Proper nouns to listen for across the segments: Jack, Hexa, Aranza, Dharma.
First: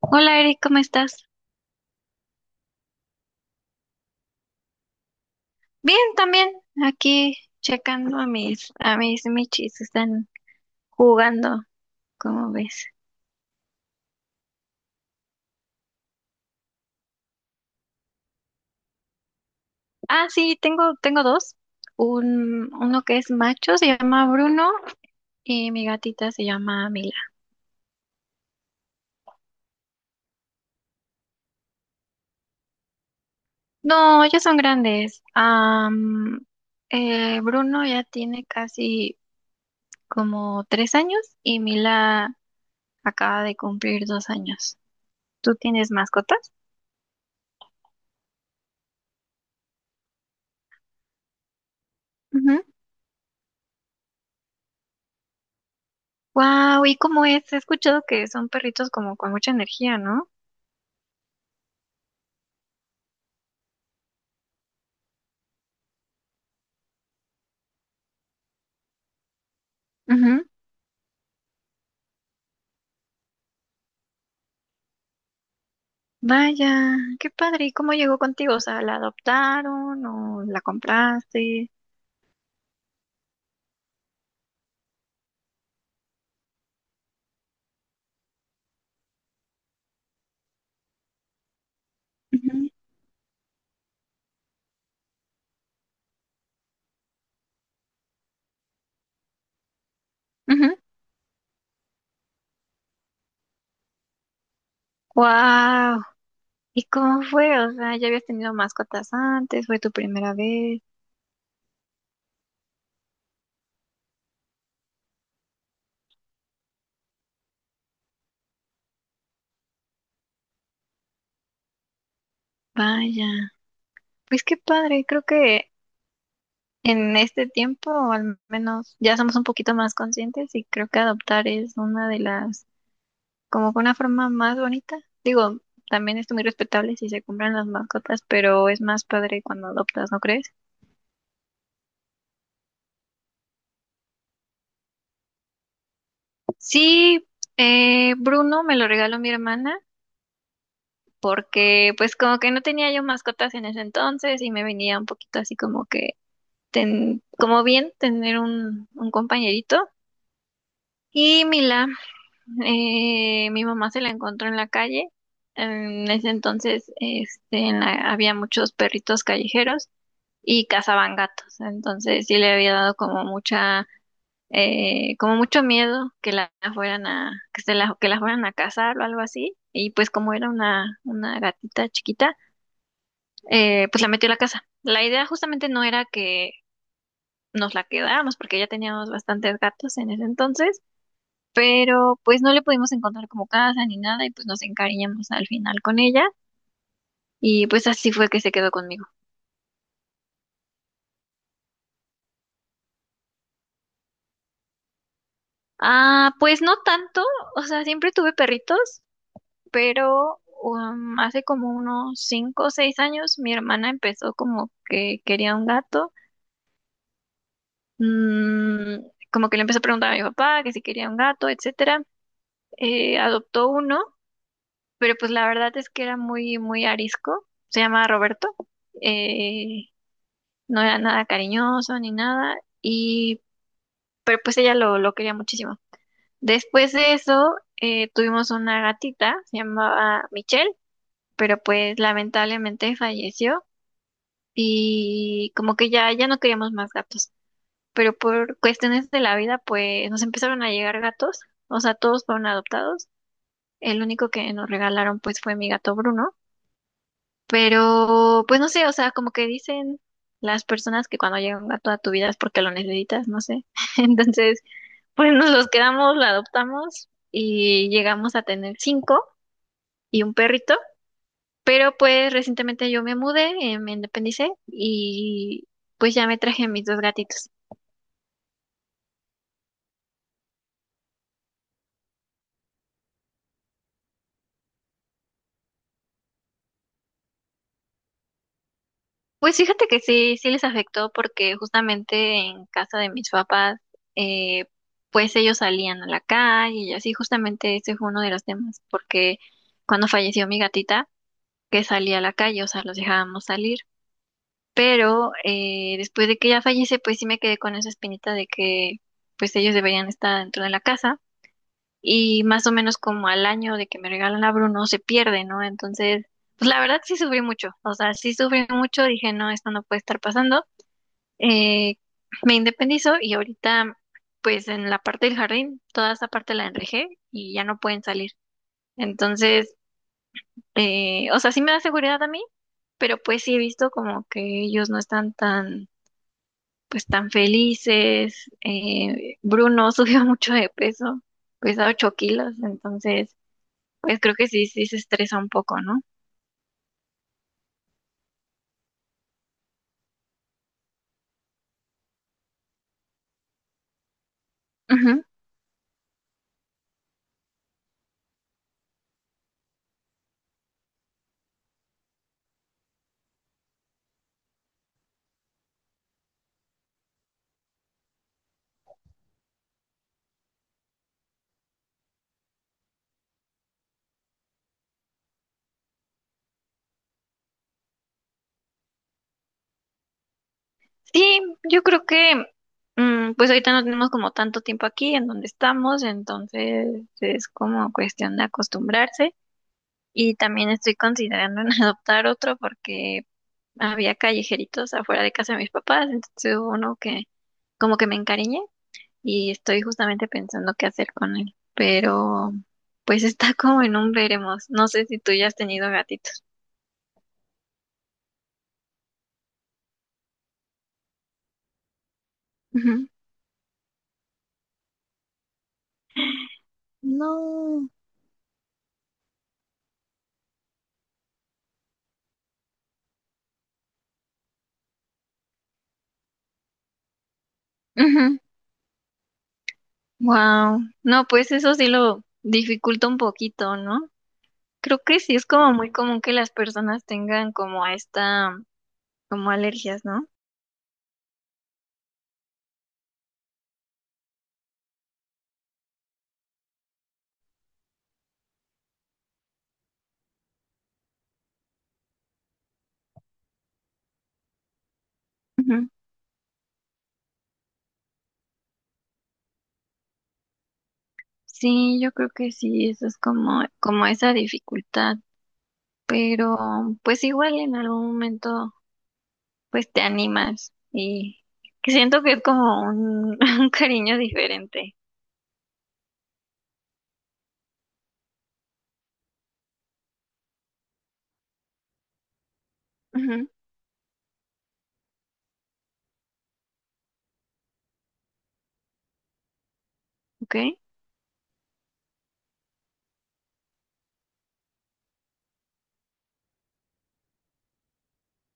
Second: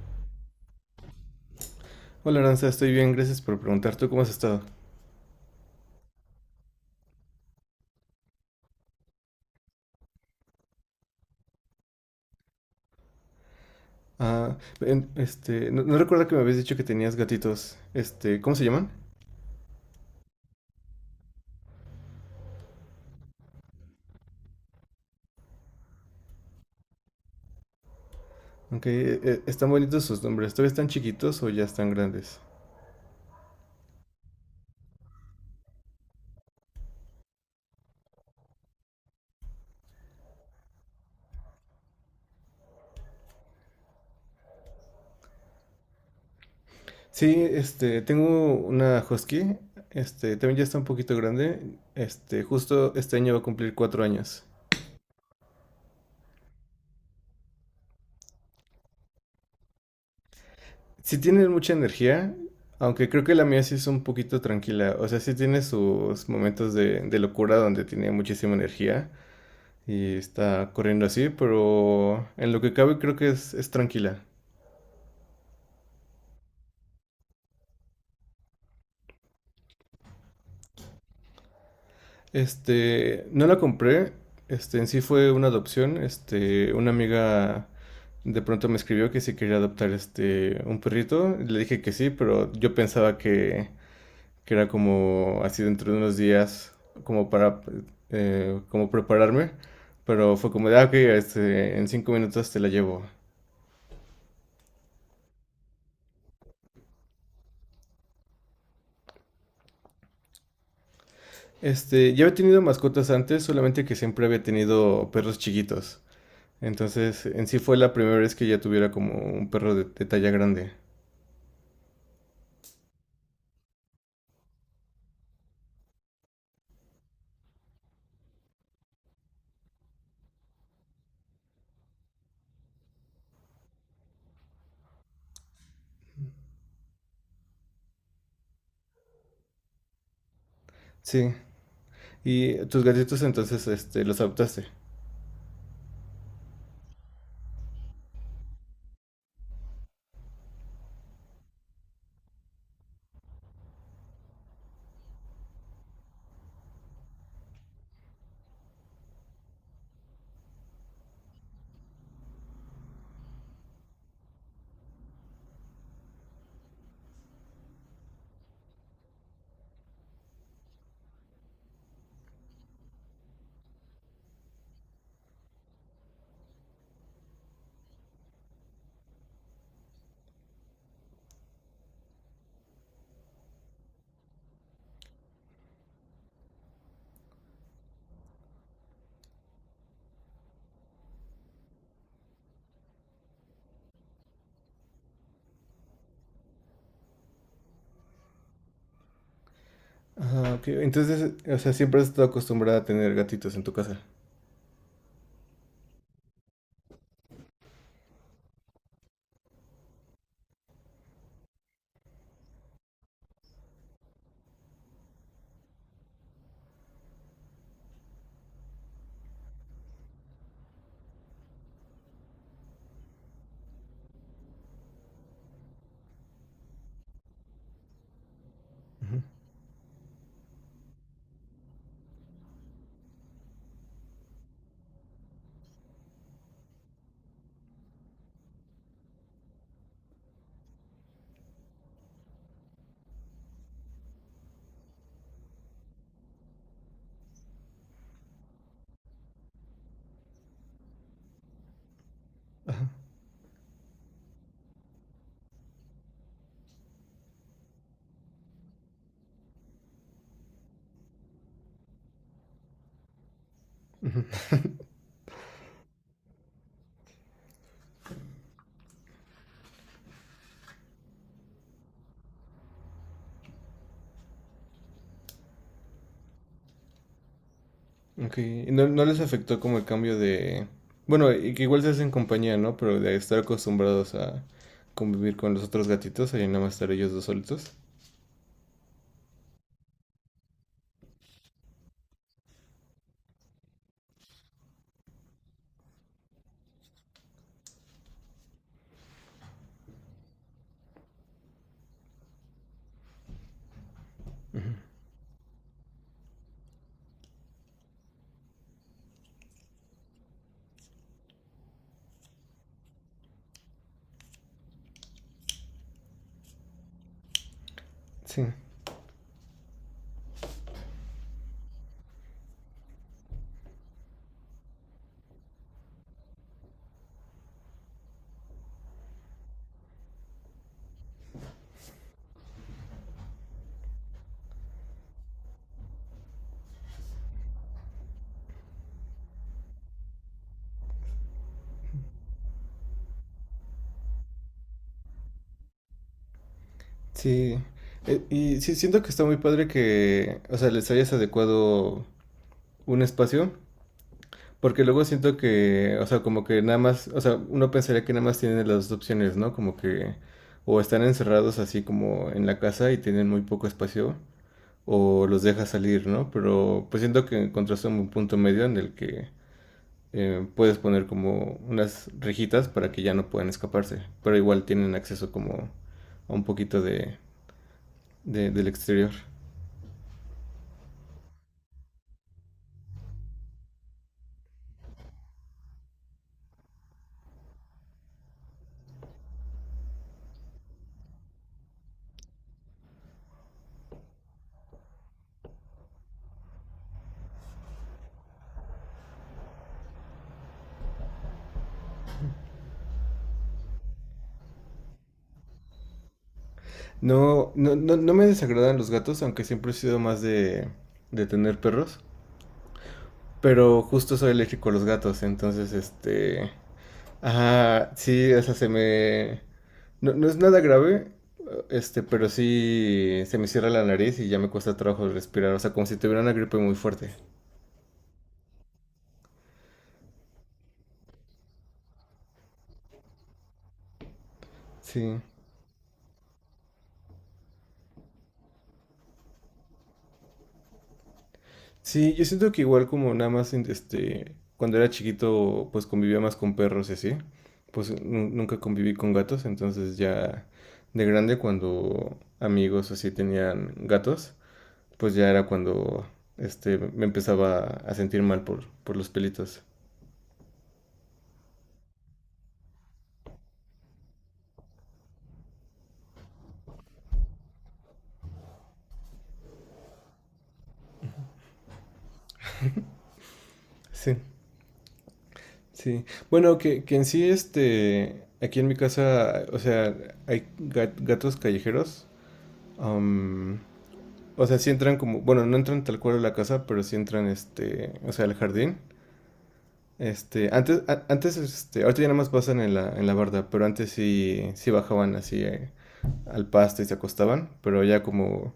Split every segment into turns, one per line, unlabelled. Hola Eric, ¿cómo estás?
Hola Aranza, estoy bien, gracias por preguntar. ¿Tú cómo has estado?
Bien, también aquí checando a mis michis, están jugando, ¿cómo ves?
Ah, este, no, no recuerdo que me habías dicho que tenías gatitos. Este, ¿cómo se llaman?
Ah, sí, tengo dos. Un uno que es macho se llama Bruno y mi gatita se llama Mila.
Aunque están bonitos sus nombres. ¿Todavía están chiquitos o ya están grandes?
No, ya son grandes. Bruno ya tiene casi como 3 años y Mila acaba de cumplir 2 años. ¿Tú tienes mascotas?
Sí, este, tengo una husky. Este, también ya está un poquito grande. Este, justo este año va a cumplir 4 años.
Wow, ¿y cómo es? He escuchado que son perritos como con mucha energía, ¿no?
Sí tiene mucha energía, aunque creo que la mía sí es un poquito tranquila. O sea, sí tiene sus momentos de locura donde tiene muchísima energía. Y
Ujú.
está corriendo así, pero en lo que cabe creo que es tranquila.
Vaya, qué padre. ¿Y cómo llegó contigo? O sea, ¿la adoptaron o la compraste?
Este, no la compré, este, en sí fue una adopción, este, una amiga de pronto me escribió que si quería adoptar este, un perrito, le dije que sí, pero
Ujú,
yo pensaba que era como así dentro de unos días, como para, como prepararme, pero fue como
ujú.
de, ah, ok, este, en 5 minutos te la llevo.
Wow. ¿Y cómo fue? O sea, ¿ya habías tenido mascotas antes? ¿Fue tu primera vez?
Este, ya había tenido mascotas antes, solamente que siempre había tenido perros chiquitos. Entonces, en sí fue la primera vez que ya tuviera como un perro de talla grande.
Vaya. Pues qué padre. Creo que en este tiempo, al menos, ya somos un poquito más conscientes y creo que adoptar es una de las como con una forma más bonita. Digo, también es muy respetable si se compran las mascotas, pero es más padre cuando adoptas, ¿no crees?
Sí. ¿Y tus gatitos entonces este, los adoptaste?
Sí, Bruno me lo regaló mi hermana porque pues como que no tenía yo mascotas en ese entonces y me venía un poquito así como que, como bien tener un compañerito. Y Mila, mi mamá se la encontró en la calle. En ese entonces, este, había muchos perritos callejeros y cazaban gatos. Entonces sí le había dado como mucho miedo que la fueran a cazar o algo así. Y pues como era una gatita chiquita, pues la metió a la casa. La idea justamente no era que nos la quedáramos, porque ya teníamos bastantes gatos en ese entonces, pero pues no le pudimos encontrar como casa ni nada, y pues nos encariñamos al final con ella. Y pues así fue que se quedó conmigo.
Ah, ok. Entonces, o sea, siempre has estado acostumbrada a tener gatitos en tu casa.
Ah, pues no tanto, o sea, siempre tuve perritos, pero hace como unos 5 o 6 años mi hermana empezó como que quería un gato. Mm, como que le empezó a preguntar a mi papá que si quería un gato, etcétera. Adoptó uno, pero pues la verdad es que era muy, muy arisco, se llamaba Roberto.
Ujú.
Eh, no era nada cariñoso ni nada, y pero pues ella lo quería muchísimo. Después de eso, tuvimos una gatita, se llamaba Michelle, pero pues lamentablemente falleció y como que ya no queríamos más gatos. Pero por cuestiones de la vida, pues nos empezaron a llegar gatos, o sea, todos fueron adoptados. El único que nos regalaron, pues, fue mi gato Bruno. Pero, pues no sé, o sea, como que dicen las personas que cuando llega un gato a tu vida es porque lo necesitas, no sé. Entonces, pues nos los quedamos, lo adoptamos y llegamos a tener cinco y un perrito. Pero pues recientemente yo me mudé, me independicé y pues ya me traje a mis dos gatitos.
Ok. ¿Y no, no les afectó como el cambio de... Bueno, y que igual se hacen compañía, ¿no? Pero de estar acostumbrados a convivir con los otros gatitos y nada más estar ellos dos solitos.
Pues fíjate que sí, sí les afectó porque justamente en casa de mis papás, eh, pues ellos salían a la calle y así, justamente ese fue uno de los temas, porque cuando falleció mi gatita, que salía a la calle, o sea, los dejábamos salir. Pero después de que ella fallece, pues sí me quedé con esa espinita de que pues ellos deberían estar dentro de la casa y más o menos como al año de que me regalan la Bruno se pierde, ¿no? Entonces, pues la verdad sí sufrí mucho, o sea, sí
Sí.
sufrí mucho, dije, no, esto no puede estar pasando. Eh, Me independizo y ahorita, pues en la parte del jardín, toda esa parte la enrejé y ya no pueden salir. Entonces, o sea, sí me da seguridad a mí, pero pues sí he visto como que ellos no están tan, pues tan felices. Bruno subió mucho de peso, pesa 8 kilos, entonces pues creo que sí, sí se estresa un poco, ¿no?
Sí. Y sí, siento que está muy padre que, o sea, les hayas adecuado un espacio. Porque luego
Ujú.
siento que, o sea, como que nada más, o sea, uno pensaría que nada más tienen las dos opciones, ¿no? Como que o están encerrados así como en la casa y tienen muy poco espacio, o los dejas salir, ¿no? Pero pues siento que encontraste un punto medio en el que puedes poner como unas rejitas para que ya no puedan escaparse, pero igual tienen acceso como a un poquito del exterior.
Sí, yo creo que pues ahorita no tenemos como tanto tiempo aquí en donde estamos, entonces es como cuestión de acostumbrarse y también estoy considerando en adoptar otro porque había callejeritos afuera de casa de mis papás, entonces hubo uno que como que me encariñé y estoy justamente pensando qué hacer con él, pero pues está como en un veremos, no sé si tú ya has tenido gatitos.
No, no, no, no me desagradan los gatos, aunque siempre he sido más de tener perros.
Ujú.
Pero justo soy eléctrico a los gatos, entonces este...
No.
Ajá, sí, o sea, se me... No, no es nada grave, este, pero sí se me cierra la nariz y ya me cuesta trabajo respirar, o sea, como si tuviera una gripe muy fuerte.
Ujú. Wow. No, pues eso sí lo dificulta un poquito, ¿no? Creo que
Sí.
sí es como muy común que las personas tengan como a esta, como alergias, ¿no?
Sí, yo siento que igual como nada más, este, cuando era chiquito, pues convivía más con perros y así, pues nunca conviví con gatos, entonces ya de grande cuando amigos así tenían gatos, pues ya era
Ujú.
cuando este, me empezaba a sentir mal por los pelitos.
Sí, yo creo que sí, eso es como esa dificultad, pero pues igual en algún momento pues te animas y que siento que es como un, un
Sí,
cariño diferente.
sí. Bueno, que en sí, este, aquí en mi casa, o sea, hay gatos callejeros.
Ujú.
am, o sea, sí entran como, bueno, no entran tal cual a la casa, pero sí entran, este, o sea, al jardín. Este,
¿Ok?
antes, antes, este, ahorita ya nada más pasan en la barda, pero antes sí, sí bajaban así al pasto y se acostaban, pero ya como...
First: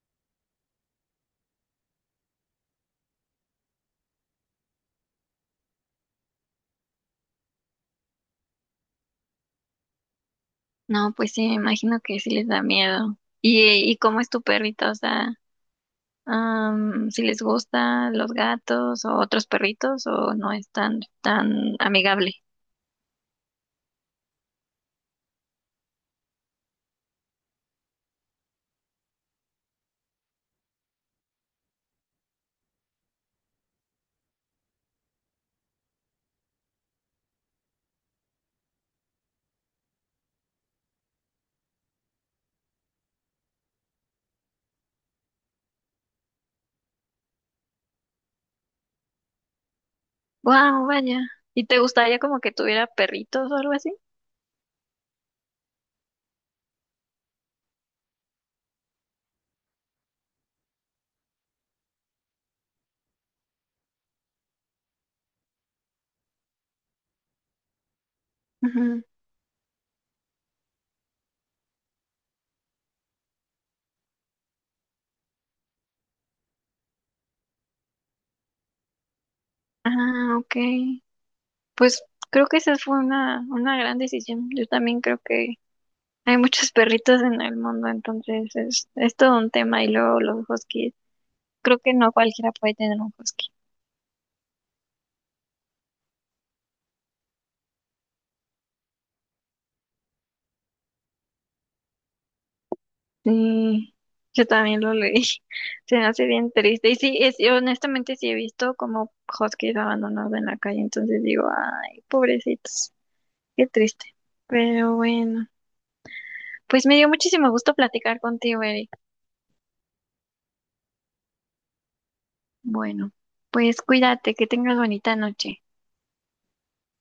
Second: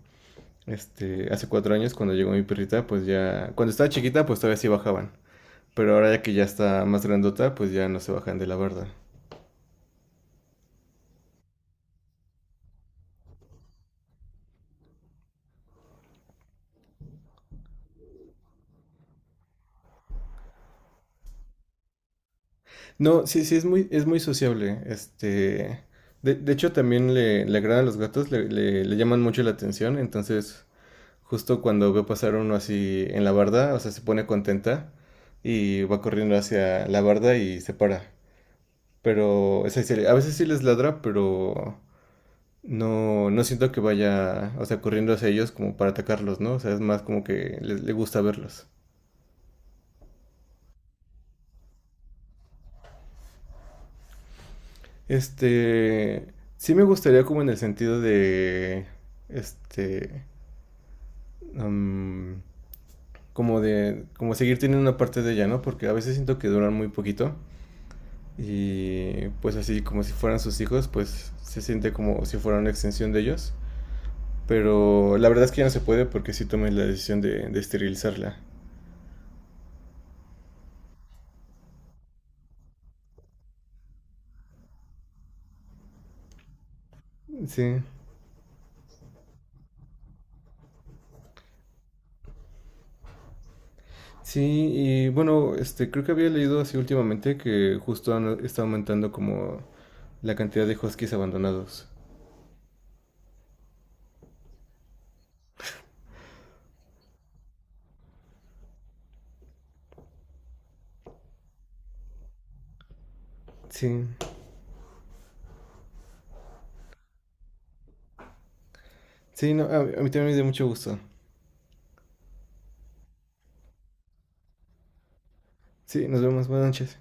Este, hace 4 años cuando llegó mi perrita, pues ya, cuando estaba chiquita, pues todavía sí bajaban. Pero ahora ya que ya está más grandota, pues ya no se bajan de la barda.
No, pues sí, me imagino que sí les da miedo. ¿Y cómo es tu perrita? O sea, si les gustan los gatos o otros perritos o no es tan, tan amigable.
No, sí, sí, es muy, sociable. Este, de hecho también le agradan los gatos, le llaman mucho la atención. Entonces, justo cuando veo pasar uno así en la barda, o sea, se pone contenta y va corriendo hacia la barda y se para. Pero, o sea, a veces sí les ladra, pero... No, no siento que vaya, o sea, corriendo hacia ellos como para atacarlos, ¿no? O sea, es más como que le gusta verlos.
Wow, vaya. ¿Y te gustaría como que tuviera perritos o algo así?
Este, sí me gustaría como en el sentido de, este, am, como de, como seguir teniendo una parte de ella, ¿no? Porque a veces siento que duran muy poquito
Ujú.
y pues así como si fueran sus hijos, pues se siente como si fuera una extensión de ellos. Pero la verdad es que ya no se puede porque sí tomé la decisión de esterilizarla.
Ah, ok. Pues creo que esa fue una gran decisión. Yo también creo que hay muchos perritos en el
Sí.
mundo, entonces es todo un tema y luego los huskies. Creo que no cualquiera puede tener un husky.
Sí, y bueno, este, creo que había leído así últimamente que justo está aumentando como la cantidad de huskies abandonados.
Sí, yo también lo leí. Se me hace bien triste. Y sí, y honestamente sí he visto como huskies abandonados en la calle. Entonces digo, ay, pobrecitos, qué triste.
Sí,
Pero bueno, pues me dio muchísimo gusto platicar contigo, Eric.
sí, no, a mí también me dio mucho gusto.
Bueno, pues cuídate, que tengas bonita noche.
Sí, nos vemos, buenas noches.